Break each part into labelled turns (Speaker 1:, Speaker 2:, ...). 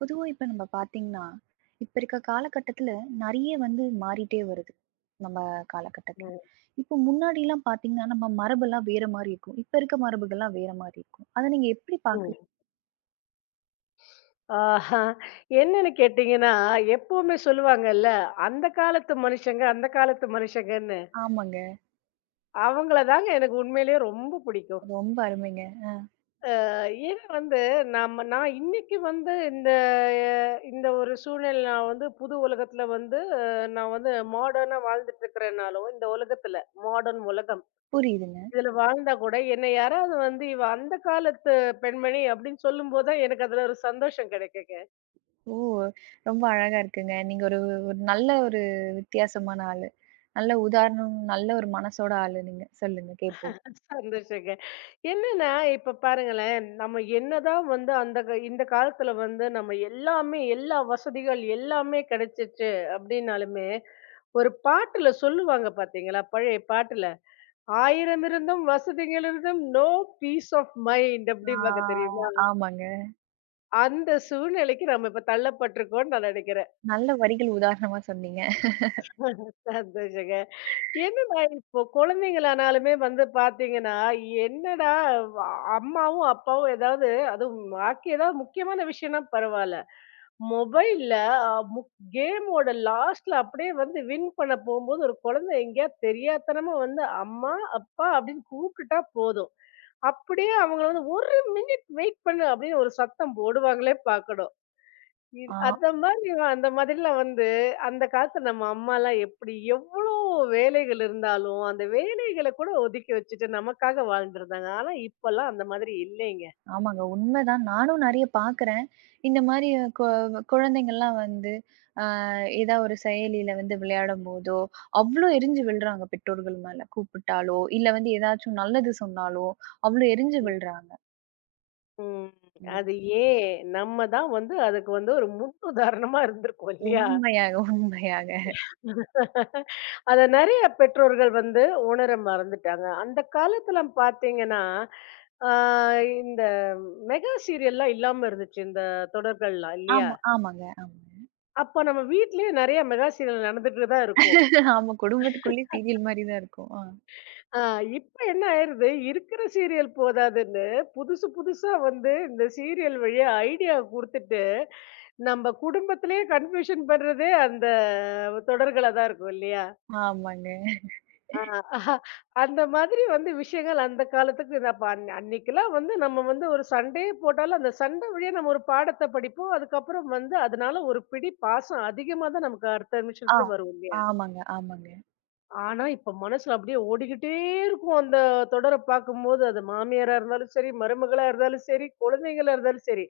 Speaker 1: பொதுவா இப்ப நம்ம பார்த்தீங்கன்னா, இப்ப இருக்க காலகட்டத்துல நெறைய வந்து மாறிட்டே வருது. நம்ம காலகட்டத்துல.
Speaker 2: ம்,
Speaker 1: இப்போ முன்னாடிலாம் பார்த்தீங்கன்னா, நம்ம மரபெல்லாம் வேற மாரி இருக்கும். இப்ப இருக்க மரபுகள்லாம் வேற மாரி இருக்கும். அத நீங்க எப்படி
Speaker 2: ம்.
Speaker 1: பார்க்குறீங்க?
Speaker 2: ஆஹா. என்னன்னு கேட்டீங்கன்னா, எப்பவுமே சொல்லுவாங்கல்ல, அந்த காலத்து மனுஷங்க, அந்த காலத்து மனுஷங்கன்னு.
Speaker 1: ஆமாங்க.
Speaker 2: அவங்கள தாங்க எனக்கு உண்மையிலேயே ரொம்ப பிடிக்கும்.
Speaker 1: ரொம்ப அருமைங்க. ஆ.
Speaker 2: அ ஏன்னா வந்து, நான் இன்னைக்கு வந்து இந்த அ இந்த ஒரு சூழ்நிலை நான் வந்து புது உலகத்துல வந்து நான் வந்து மாடர்னா வாழ்ந்துட்டு இருக்கிறேனாலும், இந்த உலகத்துல, மாடர்ன் உலகம்.
Speaker 1: புரியுதுங்க.
Speaker 2: இதுல வாழ்ந்தா கூட என்னை யாராவது வந்து, "இவ அந்த காலத்து பெண்மணி" அப்படின்னு சொல்லும்போது தான் எனக்கு அதுல ஒரு சந்தோஷம் கிடைக்குங்க.
Speaker 1: ஓ! ரொம்ப அழகா இருக்குங்க. நீங்க ஒரு ஒரு நல்ல ஒரு வித்தியாசமான ஆளு. நல்ல உதாரணம், நல்ல ஒரு மனசோட ஆளு நீங்க. சொல்லுங்க கேட்போம்.
Speaker 2: சந்தோஷங்க. என்னன்னா, இப்ப பாருங்களேன், நம்ம என்னதான் வந்து அந்த இந்த காலத்துல வந்து நம்ம எல்லாமே, எல்லா வசதிகள் எல்லாமே கிடைச்சிச்சு அப்படின்னாலுமே, ஒரு பாட்டுல சொல்லுவாங்க பாத்தீங்களா? பழைய பாட்டுல, "ஆயிரம் இருந்தும் வசதிகள் இருந்தும் நோ பீஸ் ஆஃப் மைண்ட்"
Speaker 1: ஆ
Speaker 2: அப்படிம்பாங்க தெரியுமா?
Speaker 1: ஆமாங்க.
Speaker 2: அந்த சூழ்நிலைக்கு நம்ம இப்ப தள்ளப்பட்டிருக்கோம்னு நான் நினைக்கிறேன்.
Speaker 1: நல்ல வரிகள் உதாரணமா சொன்னீங்க.
Speaker 2: சந்தோஷங்க. என்னன்னா, இப்போ குழந்தைங்களானாலுமே வந்து பார்த்தீங்கன்னா, என்னடா வ அம்மாவும், அப்பாவும் ஏதாவது அதுவும் பாக்கி ஏதாவது முக்கியமான விஷயம்னா பரவால்ல. மொபைல்ல அ முக் கேமோட லாஸ்ட்ல அப்படியே வந்து வின் பண்ண போம்போது, ஒரு குழந்தை எங்கேயா தெரியாத்தனமா வந்து அம்மா, அப்பா அப்படின்னு கூப்பிட்டுட்டா போதும். அப்படியே அவங்கள வந்து 1 மினிட் வெயிட் பண்ணு அப்படின்னு ஒரு சத்தம் போடுவாங்களே பார்க்கணும். இது
Speaker 1: ஆ.
Speaker 2: அந்த மாதிரி அந்த மாதிரிலாம் வந்து, அந்த காலத்துல நம்ம அம்மாலாம் எப்படி எவ்ளோ வேலைகள் இருந்தாலும், அந்த வேலைகள கூட ஒதுக்கி வச்சுட்டு நமக்காக வாழ்ந்திருந்தாங்க. ஆனா இப்பலாம் அந்த மாதிரி இல்லைங்க.
Speaker 1: ஆமாங்க. உண்மைதான். நானும் நெறைய பாக்குறேன். இந்த மாரி கொ குழந்தைங்கள்லாம் வந்து, அ ஏதா ஒரு செயலியில வந்து விளையாடும்போதோ, அவ்ளோ எரிஞ்சு விழுறாங்க பெற்றோர்கள் மேல. கூப்பிட்டாலோ, இல்ல வந்து ஏதாச்சும் நல்லது சொன்னாலோ, அவ்ளோ எரிஞ்சு விழுறாங்க.
Speaker 2: ம்.
Speaker 1: ம்.
Speaker 2: அது ஏன்? நம்ம தான் வந்து அதுக்கு வந்து ஒரு முன்னுதாரணமா இருந்திருக்கோம் இல்லையா?
Speaker 1: உண்மையாக, உண்மையாக.
Speaker 2: அத நெறைய பெற்றோர்கள் வந்து உணர மறந்துட்டாங்க. அந்த காலத்துல பாத்தீங்கன்னா, ஆ இந்த மெகா சீரியல்லாம் இல்லாம இருந்துச்சு இந்த தொடர்கள்லாம் இல்லையா?
Speaker 1: ஆமா, ஆமாங்க, ஆமாங்க.
Speaker 2: அப்ப நம்ம வீட்லயே நெறைய மெகா சீரியல் நடந்துட்டு தான் இருக்கும்.
Speaker 1: ஆமா குடும்பத்துக்குள்ளேயே சீரியல் மாரி தான் இருக்கும். ஆ.
Speaker 2: ஆ இப்ப என்ன ஆயிருது, இருக்கிற சீரியல் போதாதுன்னு புதுசு புதுசா வந்து இந்த சீரியல் வழியா ஐடியா குடுத்துட்டு, நம்ம குடும்பத்திலேயே கன்ஃப்யூஷன் பண்றதே அந்த தொடர்களா தான் இருக்கும் இல்லையா?
Speaker 1: ஆமாங்க.
Speaker 2: ஆ அந்த மாதிரி வந்து விஷயங்கள் அந்த காலத்துக்கு இது. அப்ப அன்னைக்கெல்லாம் வந்து நம்ம வந்து ஒரு சண்டையே போட்டாலும், அந்த சண்டை வழியா நம்ம ஒரு பாடத்த படிப்போம். அதுக்கப்புறம் வந்து அதனால ஒரு பிடி பாசம் அதிகமா தான் நமக்கு அடுத்த
Speaker 1: ஆ.
Speaker 2: நிமிஷத்துல வரும் இல்லையா?
Speaker 1: ஆமாங்க, ஆமாங்க.
Speaker 2: ஆனா, இப்ப மனசுல அப்படியே ஓடிக்கிட்டே இருக்கும். அந்த தொடர பார்க்கும்போது, அது மாமியாரா இருந்தாலும் சரி, மருமகளா இருந்தாலும் சரி, குழந்தைங்களா இருந்தாலும் சரி.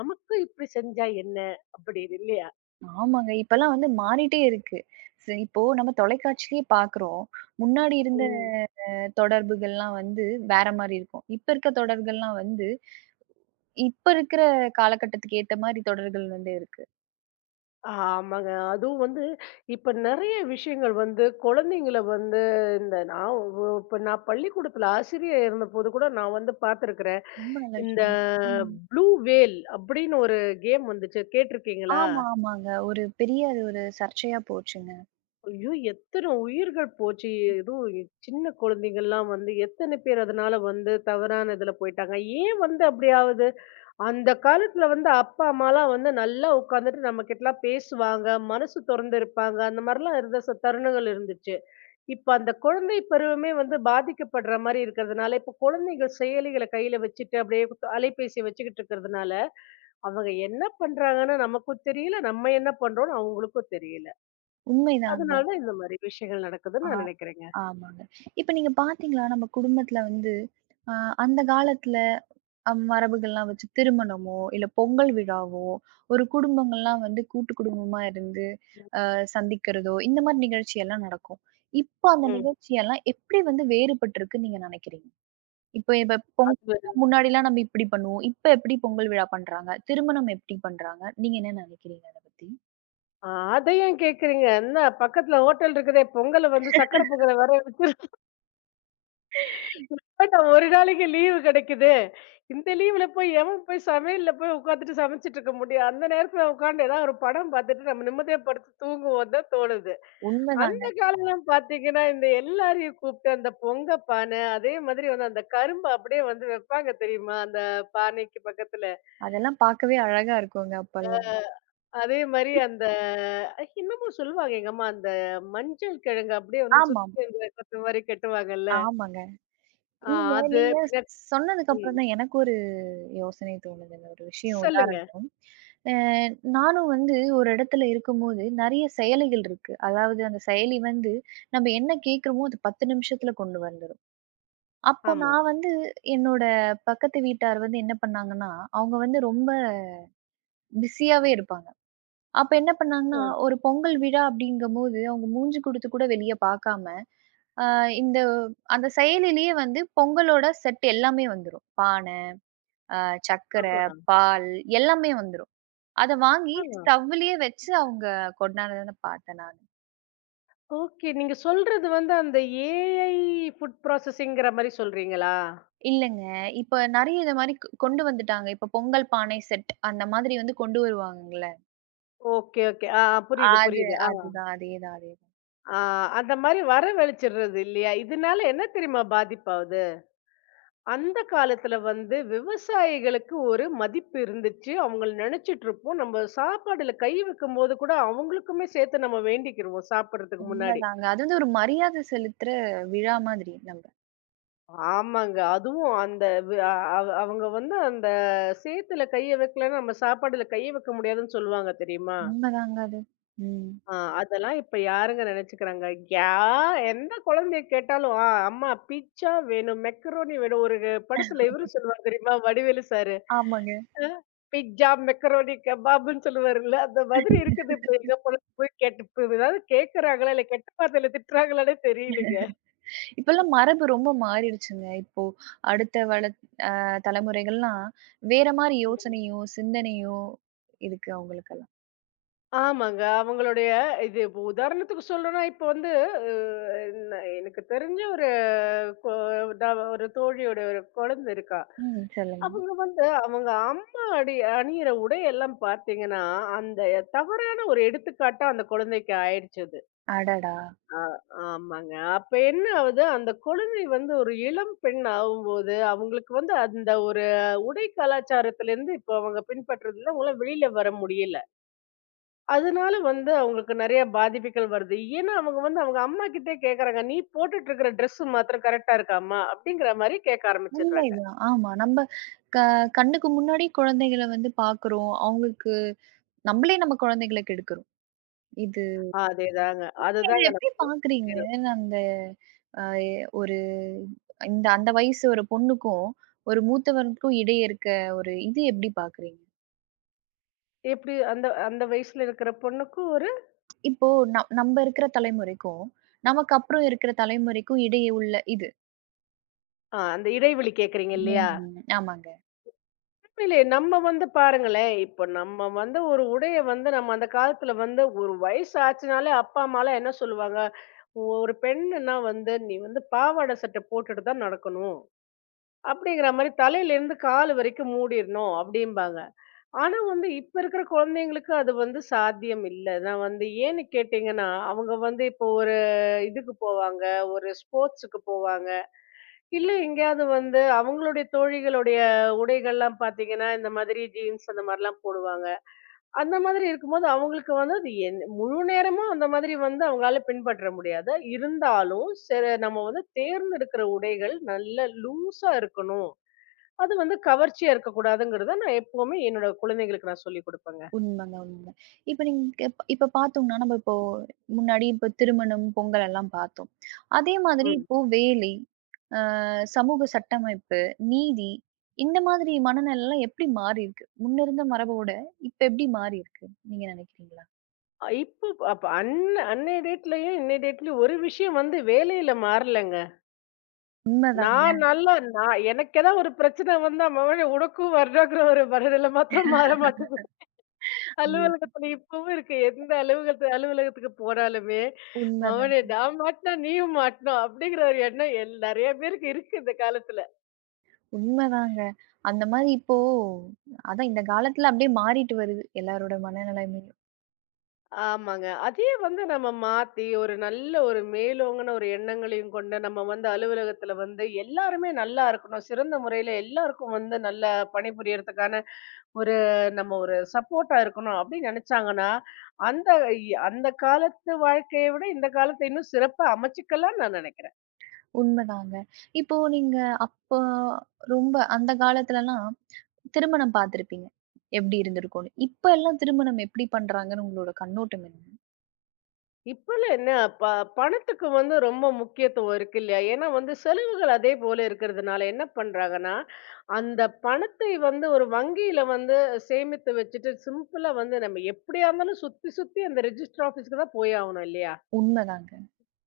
Speaker 2: "நமக்கு இப்படி செஞ்சா என்ன?" அப்படின்னு இல்லையா?
Speaker 1: ஆமாங்க. இப்பலாம் வந்து மாறிட்டே இருக்கு. சரி இப்போ நம்ம தொலைக்காட்சியிலேயே பாக்குறோம். முன்னாடி இருந்த
Speaker 2: ம்.
Speaker 1: தொடர்புகள்லாம் வந்து வேற மாரி இருக்கும். இப்ப இருக்க தொடர்கள்லாம் வந்து, இப்ப இருக்கிற காலகட்டத்துக்கு ஏத்த மாரி தொடர்கள் வந்து இருக்கு.
Speaker 2: ஆமாங்க. அதுவும் வந்து இப்ப நெறைய விஷயங்கள் வந்து குழந்தைங்கள வந்து இந்த நான் ஒ இப்ப நான் பள்ளிக்கூடத்துல ஆசிரியா இருந்தபோது கூட நான் வந்து பார்த்துருக்கிறேன்.
Speaker 1: ரொம்ப நல்ல
Speaker 2: இந்த
Speaker 1: விஷயம். ம்.
Speaker 2: ப்ளூ வேல் அப்படின்னு ஒரு கேம் வந்துச்சு. கேட்டிருக்கீங்களா?
Speaker 1: ஆமா, ஆமாங்க. ஒரு பெரிய அது ஒரு சர்ச்சையா போச்சுங்க.
Speaker 2: ஐயோ! எத்தன உயிர்கள் போச்சு. அதுவும் சின்ன குழந்தைங்கள்லாம் வந்து எத்தன பேர் அதனால வந்து தவறான இதுல போயிட்டாங்க. ஏன் வந்து அப்படி ஆவுது? அந்த காலத்துல வந்து அப்பா, அம்மாலாம் வந்து நல்லா உட்காந்துட்டு நம்மகிட்டலாம் பேசுவாங்க. மனசு தொறந்து இருப்பாங்க. அந்த மாரிலாம் இருந்த தருணங்கள் இருந்துச்சு. இப்ப அந்த குழந்தை பருவமே வந்து பாதிக்கப்படுற மாரி இருக்கிறதுனால, இப்ப குழந்தைகள் செயலிகள கையில வச்சுட்டு அப்படியே அலைபேசிய வச்சுக்கிட்டு இருக்கிறதுனால, அவங்க என்ன பண்றாங்கன்னு நமக்கும் தெரியல, நம்ம என்ன பண்றோம்ன்னு அவங்களுக்கும் தெரியல.
Speaker 1: உண்மைதாங்க.
Speaker 2: அதனால இந்த மாரி விஷயங்கள்
Speaker 1: ஆ,
Speaker 2: நடக்குதுன்னு நான் நினைக்கிறேங்க.
Speaker 1: ஆமாங்க. இப்ப நீங்க பார்த்தீங்களா, நம்ம குடும்பத்துல வந்து அ அந்த காலத்துல மரபுகள்லாம் வச்சு திருமணமோ, இல்ல பொங்கல் விழாவோ, ஒரு குடும்பங்கள்லாம் வந்து கூட்டு குடும்பமா இருந்து சந்திக்கிறதோ, இந்த மாரி நிகழ்ச்சி எல்லாம் நடக்கும். இப்ப அந்த
Speaker 2: ம்.
Speaker 1: நிகழ்ச்சியெல்லாம் எப்படி வந்து வேறுபட்டிருக்குன்னு நீங்க நினைக்கிறீங்க? இப்ப இப்ப பொங்
Speaker 2: அது
Speaker 1: முன்னாடிலாம் நம்ம இப்படி பண்ணுவோம். இப்ப எப்படி பொங்கல் விழா பண்றாங்க? திருமணம் எப்படி பண்றாங்க? நீங்க என்ன நினைக்கிறீங்க அத பத்தி?
Speaker 2: ஆ அத ஏன் கேட்கிறீங்க? என்ன பக்கத்துல ஹோட்டல் இருக்குதே, பொங்கல வந்து சக்கர பொங்கல வேற வச்சுருவாங்க. ஒரு நாளைக்கு லீவு கிடைக்குது. இந்த லீவுல போய் எவன் போய் சமையல்ல போய் உட்காந்துட்டு சமைச்சுட்டு இருக்க முடியும்? அந்த நேரத்துல உட்கார்ந்து ஏதாவது ஒரு படம் பார்த்துட்டு நம்ம நிம்மதியா படுத்து தூங்குவோம் தான் தோணுது.
Speaker 1: உண்மைதாங்க.
Speaker 2: அந்த காலம்லாம் பார்த்தீங்கன்னா, இந்த எல்லாரையும் கூப்பிட்டு அந்த பொங்க பானை, அதே மாதிரி வந்து அந்த கரும்ப அப்படியே வந்து வைப்பாங்க தெரியுமா? அந்த பானைக்கு பக்கத்துல.
Speaker 1: அதெல்லாம் பார்க்கவே அழகா இருக்குங்க அப்பல்லாம்.
Speaker 2: அதே மாரி அந்த இன்னமும் சொல்லுவாங்க எங்க அம்மா, அந்த மஞ்சள் கிழங்கு அப்படியே வந்து
Speaker 1: ஆமாம்.
Speaker 2: சுத்தி அந்த கொத்து மாரி கட்டுவாங்கல்ல.
Speaker 1: ஆமாங்க.
Speaker 2: ஆ
Speaker 1: நீங்க
Speaker 2: அது
Speaker 1: நீங்க
Speaker 2: பின்ன
Speaker 1: சொன்னதுக்கு அப்புறம்
Speaker 2: ம்.
Speaker 1: தான் எனக்கு ஒரு யோசனை தோணுது. இந்த ஒரு விஷயம்
Speaker 2: சொல்லுங்க.
Speaker 1: உதாரணம். அ நானும் வந்து ஒரு இடத்துல இருக்கும்போது நெறைய செயலிகள் இருக்கு. அதாவது அந்த செயலி வந்து நம்ம என்ன கேட்கிறோமோ அது 10 நிமிஷத்துல கொண்டு வந்துரும். அப்போ
Speaker 2: ஆமா.
Speaker 1: நான் வந்து என்னோட பக்கத்து வீட்டார் வந்து என்ன பண்ணாங்கன்னா, அவங்க வந்து ரொம்ப பிஸியாவே இருப்பாங்க. அப்ப என்ன
Speaker 2: அ.
Speaker 1: பண்ணாங்கன்னா, ஒரு பொங்கல் விழா அப்படிங்கும்போது அவங்க மூஞ்சி குடுத்து கூட வெளிய பார்க்காம, அ இந்த அந்த செயலிலேயே வந்து பொங்கலோட செட் எல்லாமே வந்துரும். பானை, அ சர்க்கரை,
Speaker 2: ஆமா,
Speaker 1: பால் எல்லாமே வந்துரும். அத வாங்கி
Speaker 2: ஆமா.
Speaker 1: ஸ்டவ்வுலயே வச்சு அவங்க கொண்டாடுனத பார்த்தேன் நானு.
Speaker 2: ஓகே. நீங்க சொல்றது வந்து அந்த ஏஐ ஃபுட் ப்ராசஸிங்கிற மாரி சொல்றீங்களா?
Speaker 1: இல்லங்க. இப்ப நெறைய இது மாரி கொண்டு வந்துட்டாங்க. இப்ப பொங்கல் பானை செட் அந்த மாதிரி வந்து கொண்டு வருவாங்கல்ல.
Speaker 2: Okay, okay. புரியுது,
Speaker 1: அது
Speaker 2: புரியுது. ஆ.
Speaker 1: அதுதான். அதேதான், அதேதான்.
Speaker 2: ஆ அந்த மாரி வரவழிச்சிடுறது இல்லையா? இதனால என்ன தெரியுமா பாதிப்பாவுது? அந்த காலத்துல வந்து விவசாயிகளுக்கு ஒரு மதிப்பு இருந்துச்சு. அவங்கள நெனச்சிட்டு இருப்போம். நம்ம சாப்பாடுல கை வைக்கும்போது கூட அவங்களுக்குமே சேர்த்து நம்ம வேண்டிக்கிருவோம் சாப்பிடுறதுக்கு முன்னாடி.
Speaker 1: உண்மதாங்க. அது வந்து ஒரு மரியாதை செலுத்துற விழா மாதிரி நம்ப.
Speaker 2: ஆமாங்க. அதுவும் அந்த வி அ அவ் அவங்க வந்து அந்த சேத்துல கைய வைக்கலன்னா, நம்ம சாப்பாடுல கைய வைக்க முடியாதுன்னு சொல்லுவாங்க தெரியுமா?
Speaker 1: உண்மதாங்க அது. ம்.
Speaker 2: ஆ அதெல்லாம் இப்ப யாருங்க நெனச்சுக்கிறாங்க? யா எந்த குழந்தைய கேட்டாலும், "ஆ அம்மா பிட்ஸா வேணும், மெக்கரோனி வேணும்." ஒரு படத்துல இவரு சொல்லுவாரு தெரியுமா? வடிவேலு சார்.
Speaker 1: ஆமாங்க.
Speaker 2: அ பிட்ஜா, மெக்கரோனி கபாப்ன்னு சொல்லுவாருல்ல, அந்த மாதிரி இருக்குது இப்ப எங்க போனாலும் போய் கேட்டு இப்ப ஏதாவது கேட்கறாங்களா? இல்ல கெட்ட வார்த்தையில திட்டுறாங்களான்னே தெரியலங்க.
Speaker 1: இப்பல்லாம் மரபு ரொம்ப மாறிடுச்சுங்க. இப்போ அடுத்த வள அ தலைமுறைகள்லாம் வேற மாரி யோசனையும், சிந்தனையும் இருக்கு அவங்களுக்கெல்லாம்.
Speaker 2: ஆமாங்க. அவங்களுடைய இது இப்ப உதாரணத்துக்கு சொல்லணும்னா, இப்ப வந்து அ ந எனக்கு தெரிஞ்ச ஒரு கொ நான் ஒரு தோழியோட ஒரு குழந்தை இருக்கா.
Speaker 1: ம். சொல்லுங்க.
Speaker 2: அவங்க வந்து அவங்க அம்மா அணியிற உடையெல்லாம் பார்த்தீங்கன்னா, அந்த தவறான ஒரு எடுத்துக்காட்டா அந்த குழந்தைக்கு ஆயிடுச்சு அது.
Speaker 1: அடடா!
Speaker 2: ஆ, ஆமாங்க. அப்ப என்ன ஆவுது, அந்த குழந்தை வந்து ஒரு இளம் பெண் ஆவும்போது, அவங்களுக்கு வந்து அந்த ஒரு உடை கலாச்சாரத்திலேருந்து இப்ப அவங்க பின்பற்றதுல அவங்களால வெளியில வர முடியல. அதனால வந்து அவங்களுக்கு நெறைய பாதிப்புகள் வருது. ஏன்னா, அவங்க வந்து அவங்க அம்மாகிட்டயே கேட்கறாங்க, "நீ போட்டுட்டு இருக்கிற ட்ரெஸ் மாத்திரம் கரெக்ட்டா இருக்கா அம்மா?" அப்படிங்கிற மாரி கேட்க ஆரம்பிச்சுடுறாங்க.
Speaker 1: உண்மைதான். ஆமா. நம்ம க கண்ணுக்கு முன்னாடி குழந்தைகள வந்து பாக்குறோம். அவங்களுக்கு நம்மளே நம்ம குழந்தைகள கெடுக்குறோம். இது
Speaker 2: அதேதாங்க,
Speaker 1: இது
Speaker 2: அதுதாங்க நான்
Speaker 1: எப்படி பாக்குறீங்க? அந்த அ ஒரு அந்த வயசு ஒரு பொண்ணுக்கும், ஒரு மூத்தவருக்கும் இடையே இருக்க ஒரு இது எப்படி பாக்குறீங்க?
Speaker 2: இப்படி அந்த அந்த வயசுல இருக்கிற பொண்ணுக்கும் ஒரு
Speaker 1: இப்போ நம்ம இருக்கிற தலைமுறைக்கும், நமக்கு அப்புறம் இருக்கிற தலைமுறைக்கும் இடையே உள்ள இது.
Speaker 2: அந்த இடைவெளி கேட்கறீங்க இல்லையா?
Speaker 1: ம். ஆமாங்க.
Speaker 2: இல்ல நம்ம வந்து பாருங்களேன், இப்ப நம்ம வந்து ஒரு உடைய வந்து நம்ம அந்த காலத்துல வந்து ஒரு வயசு ஆச்சுனாலே அப்பா அம்மாலாம் என்ன சொல்லுவாங்க, ஒரு பெண்ணுன்னா வந்து நீ வந்து பாவாடை சட்டை போட்டுட்டு தான் நடக்கணும். அப்படிங்கிற மாரி தலையில இருந்து கால் வரைக்கும் மூடிரணும் அப்படிம்பாங்க. ஆனா வந்து இப்ப இருக்கிற குழந்தைங்களுக்கு அது வந்து சாத்தியம் இல்ல. நான் வந்து ஏன்னு கேட்டீங்கன்னா, அவங்க வந்து இப்போ ஒரு இதுக்கு போவாங்க, ஒரு ஸ்போர்ட்ஸுக்கு போவாங்க. இல்ல எங்கேயாவது வந்து அவங்களுடைய தோழிகளுடைய உடைகள்லாம் பாத்தீங்கன்னா, இந்த மாதிரி ஜீன்ஸ் அந்த மாரிலாம் போடுவாங்க. அந்த மாதிரி இருக்கும்போது அவங்களுக்கு வந்து அது என் முழு நேரமும் அந்த மாதிரி வந்து அவங்களால பின்பற்ற முடியாது. இருந்தாலும் சரி நம்ம வந்து தேர்ந்தெடுக்கிற உடைகள் நல்ல லூஸா இருக்கணும். அது வந்து கவர்ச்சியா இருக்கக்கூடாதுங்கிறத நான் எப்பவுமே என்னோட குழந்தைகளுக்கு நான் சொல்லிக் குடுப்பேங்க.
Speaker 1: உண்மங்க, உண்ம. இப்ப நீங்க இப்ப பார்த்தோம்னா, நம்ம இப்போ முன்னாடி இப்ப திருமணம், பொங்கல் எல்லாம் பார்த்தோம். அதே மாதிரி
Speaker 2: ம்.
Speaker 1: இப்போ வேலை, அ சமூக சட்டமைப்பு, நீதி இந்த மாதிரி மனநிலைலாம் எப்படி மாறியிருக்கு? முன்ன இருந்த மரபோட இப்ப எப்படி மாறியிருக்கு? நீங்க நினைக்கிறீங்களா?
Speaker 2: இப்ப அப்ப அன்ன அன்னைய டேட்லயும், இன்னைய டேட்லயும் ஒரு விஷயம் வந்து வேலையில மாறலங்க.
Speaker 1: உண்மதாங்க.
Speaker 2: நான் எனக்கு ஏதாவது ஒரு பிரச்சனை வந்தா, "மவனே உனக்கும் வருடாங்கிற ஒரு மனநிலை மாத்திரம் மாற மாட்டேங்குது."
Speaker 1: அது எப்
Speaker 2: அலுவலகத்துல இப்பவும் இருக்கு. எந்த அலுவலகத்துக்கு போனாலுமே,
Speaker 1: உண்மதான்.
Speaker 2: "மவனே நான் மாட்டினா நீயும் மாட்டணும்." அப்படிங்கிற ஒரு எண்ணம் நெறைய பேருக்கு இருக்கு இந்த காலத்துல.
Speaker 1: உண்மதாங்க. அந்த மாரி இப்போ அதான் இந்த காலத்துல அப்படியே மாறிட்டு வருது எல்லாரோட மனநிலைமையும்.
Speaker 2: ஆமாங்க. அதே வந்து நம்ம மாத்தி ஒரு நல்ல ஒரு மேலோங்குன ஒரு எண்ணங்களையும் கொண்டு நம்ம வந்து அலுவலகத்துல வந்து எல்லாருமே நல்லா இருக்கணும். சிறந்த முறையில எல்லாருக்கும் வந்து நல்லா பணிபுரியறதுக்கான ஒரு நம்ம ஒரு சப்போர்ட்டா இருக்கணும் அப்படின்னு நினைச்சாங்கன்னா, அந்த அந்த காலத்து வாழ்க்கைய விட இந்த காலத்த இன்னும் சிறப்பா அமைச்சுக்கலாம்னு நான் நினைக்கிறேன்.
Speaker 1: உண்மதாங்க. இப்போ நீங்க அப்போ ரொம்ப அந்த காலத்துலலாம் திருமணம் பார்த்திருப்பீங்க. எப்படி இருந்திருக்கும்னு. இப்ப எல்லாம் திருமணம் எப்படி பண்றாங்கன்னு உங்களோட கண்ணோட்டம் என்ன?
Speaker 2: இப்பல்லாம் என்ன ப பணத்துக்கு வந்து ரொம்ப முக்கியத்துவம் இருக்கு இல்லையா? ஏன்னா வந்து செலவுகள் அதே போல இருக்கிறதுனால என்ன பண்றாங்கன்னா, அந்த பணத்தை வந்து ஒரு வங்கியில வந்து சேமித்து வச்சுட்டு சிம்பிளா வந்து நம்ம எப்படியா இருந்தாலும் சுத்தி சுத்தி அந்த ரெஜிஸ்டர் ஆஃபீஸ்க்கு தான் போய் ஆகணும் இல்லையா?
Speaker 1: உண்மதாங்க,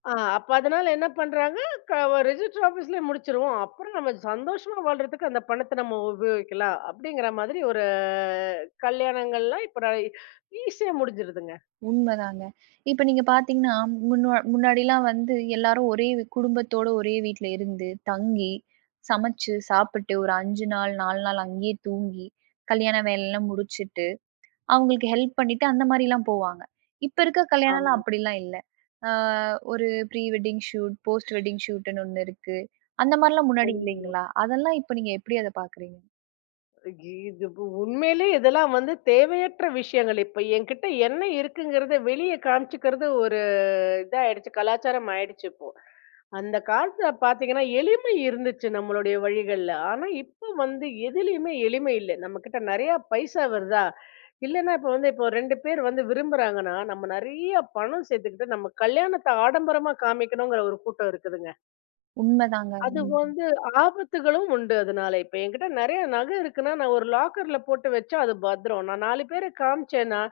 Speaker 2: அப்ப அதனால என்ன பண்றாங்க, க ரிஜிஸ்டர் ஆஃபீஸ்லயே முடிச்சிருவோம். அப்புறம் நம்ம சந்தோஷமா வாழ்றதுக்கு அந்த பணத்த நம்ம உபயோகிக்கலாம். அப்படிங்கிற மாதிரி ஒரு கல்யாணங்கள்லாம் இப்ப நான் ஈஸியா முடிஞ்சிருதுங்க.
Speaker 1: உண்மதாங்க. இப்ப நீங்க பார்த்தீங்கன்னா, முன்னாடிலாம் வந்து எல்லாரும் ஒரே குடும்பத்தோட ஒரே வீட்ல இருந்து, தங்கி, சமைச்சு, சாப்பிட்டு ஒரு 5 நாள், 4 நாள் அங்கேயே தூங்கி, கல்யாண வேலைலாம் முடிச்சுட்டு அவங்களுக்கு ஹெல்ப் பண்ணிட்டு அந்த மாரிலாம் போவாங்க. இப்ப இருக்க
Speaker 2: ஆமா.
Speaker 1: கல்யாணம்லாம் அப்படிலாம் இல்ல. ஆ ஒரு pre wedding shoot, post wedding ஷூட்ன்னு ஒண்ணு இருக்கு. அந்த மாரிலாம் முன்னாடி
Speaker 2: உண்ம.
Speaker 1: இல்லைங்களா? அதெல்லாம் இப்ப நீங்க எப்படி அத பாக்குறீங்க?
Speaker 2: இது உண்மையிலேயே இதெல்லாம் வந்து தேவையற்ற விஷயங்கள். இப்ப என்கிட்ட என்ன இருக்குங்கிறத வெளிய காமிச்சுக்கிறது ஒரு இதாயிடுச்சு, கலாச்சாரம் ஆயிடுச்சு இப்போ. அந்த காலத்துல பாத்தீங்கன்னா எளிமை இருந்துச்சு நம்மளுடைய வழிகள்ல. ஆனா இப்ப வந்து எதுலயுமே எளிமை இல்லை. நம்ம கிட்ட நிறைய பைசா வருதா இல்லைன்னா இப்ப வந்து இப்போ ரெண்டு பேர் வந்து விரும்புறாங்கன்னா நம்ம நிறைய பணம் சேர்த்துக்கிட்டு நம்ம கல்யாணத்தை ஆடம்பரமா காமிக்கணுங்கிற ஒரு கூட்டம் இருக்குதுங்க.
Speaker 1: உண்மதாங்க.
Speaker 2: அது
Speaker 1: ம்.
Speaker 2: வந்து ஆபத்துகளும் உண்டு. அதனால இப்ப என்கிட்ட நிறைய நகை இருக்குன்னா நான் ஒரு லாக்கர்ல போட்டு வச்சா அது பத்திரம். நான் நாலு பேரை காமிச்சேன்னா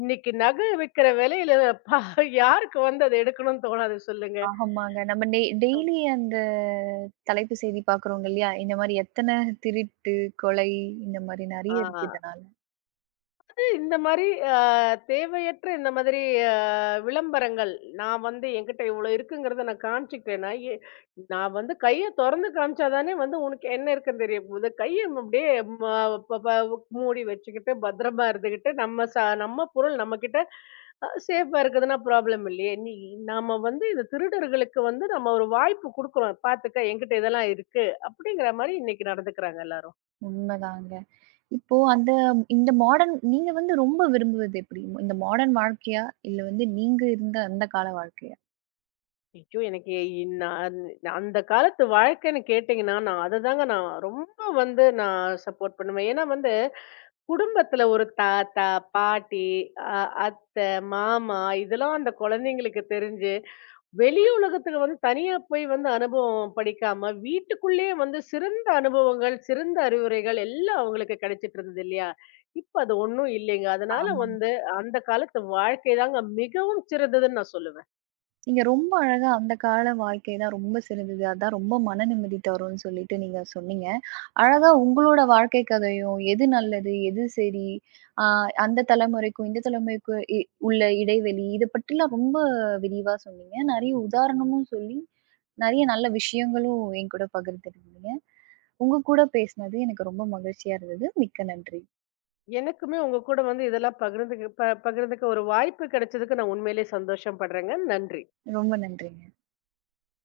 Speaker 2: இன்னைக்கு நகை விற்கிற விலையில யாருக்கு வந்து அதை எடுக்கணும்னு தோணாது சொல்லுங்க.
Speaker 1: ஆமாங்க. நம்ம டெய்லி அந்த தலைப்பு செய்தி பாக்குறோங்க இல்லையா? இந்த மாரி எத்தன திருட்டு, கொலை இந்த மாரி
Speaker 2: ஆ
Speaker 1: நெறைய இருக்கு இதனால.
Speaker 2: இந்த மாதிரி அ தேவையற்ற இந்த மாதிரி அ விளம்பரங்கள், நான் வந்து என்கிட்ட இவ்வளோ இருக்குங்கிறத நான் காமிச்சுக்கிட்டேன்னா, நான் வந்து கைய தொறந்து காமிச்சா தானே வந்து உனக்கு என்ன இருக்குன்னு தெரிய போகுது. கைய அப்படியே ம ப ப மூடி வச்சுக்கிட்டு, பத்திரமா இருந்துகிட்டு, நம்ம பொருள் நம்மகிட்ட சேஃபா இருக்குதுன்னா ப்ராப்ளம் இல்லையே. நாம வந்து இந்த திருடர்களுக்கு வந்து நம்ம ஒரு வாய்ப்பு குடுக்குறோம். பாத்துக்க என்கிட்ட இதெல்லாம் இருக்கு. அப்படிங்கிற மாரி இன்னைக்கு நடந்துக்கிறாங்க எல்லாரும்.
Speaker 1: உண்மதாங்க. இப்போ இந்த மாடர்ன் நீங்க வந்து ரொம்ப விரும்புவது எப்படி? இந்த மாடர்ன் வாழ்க்கையா? இல்ல வந்து நீங்க இருந்த அந்த கால வாழ்க்கையா?
Speaker 2: ஐயோ! எனக்கு நான் அந்த காலத்து வாழ்க்கைன்னு கேட்டீங்கன்னா, நான் அததாங்க நான் ரொம்ப வந்து நான் சப்போர்ட் பண்ணுவேன். ஏன்னா வந்து, குடும்பத்துல ஒரு தாத்தா, பாட்டி, அ அத்தை, மாமா இதெல்லாம் அந்த குழந்தைங்களுக்கு தெரிஞ்சு, வெளி உலகத்துக்கு வந்து தனியா போய் வந்து அனுபவம் படிக்காம, வீட்டுக்குள்ளேயே வந்து சிறந்த அனுபவங்கள், சிறந்த அறிவுரைகள் எல்லாம் அவங்களுக்கு கிடைச்சிட்டு இருந்தது இல்லையா? இப்ப அது ஒண்ணும் இல்லைங்க. அதனால
Speaker 1: ஆமா.
Speaker 2: வந்து அந்த காலத்து வாழ்க்கை தாங்க மிகவும் சிறந்ததுன்னு நான் சொல்லுவேன்.
Speaker 1: நீங்க ரொம்ப அழகா அந்த கால வாழ்க்கை தான் ரொம்ப சிறந்தது. அதான் ரொம்ப மன நிம்மதி தரும்னு சொல்லிட்டு நீங்க சொன்னீங்க. அழகா உங்களோட வாழ்க்கை கதையும், எது நல்லது, எது சரி, ஆ அந்த தலைமுறைக்கும், இந்த தலைமுறைக்கும் உள்ள இடைவெளி, இத பற்றிலாம் ரொம்ப விரிவா சொன்னீங்க. நெறைய உதாரணமும் சொல்லி, நெறைய நல்ல விஷயங்களும் என் கூட பகிர்ந்துக்கிட்டீங்க. உங்க கூட பேசினது எனக்கு ரொம்ப மகிழ்ச்சியா இருந்தது. மிக்க நன்றி.
Speaker 2: எனக்குமே உங்க கூட வந்து இதெல்லாம் பகிர்ந்துக்க ஒரு வாய்ப்பு கிடைச்சதுக்கு நான் உண்மையிலேயே சந்தோஷம் படுறேங்க. நன்றி.
Speaker 1: ரொம்ப நன்றிங்க.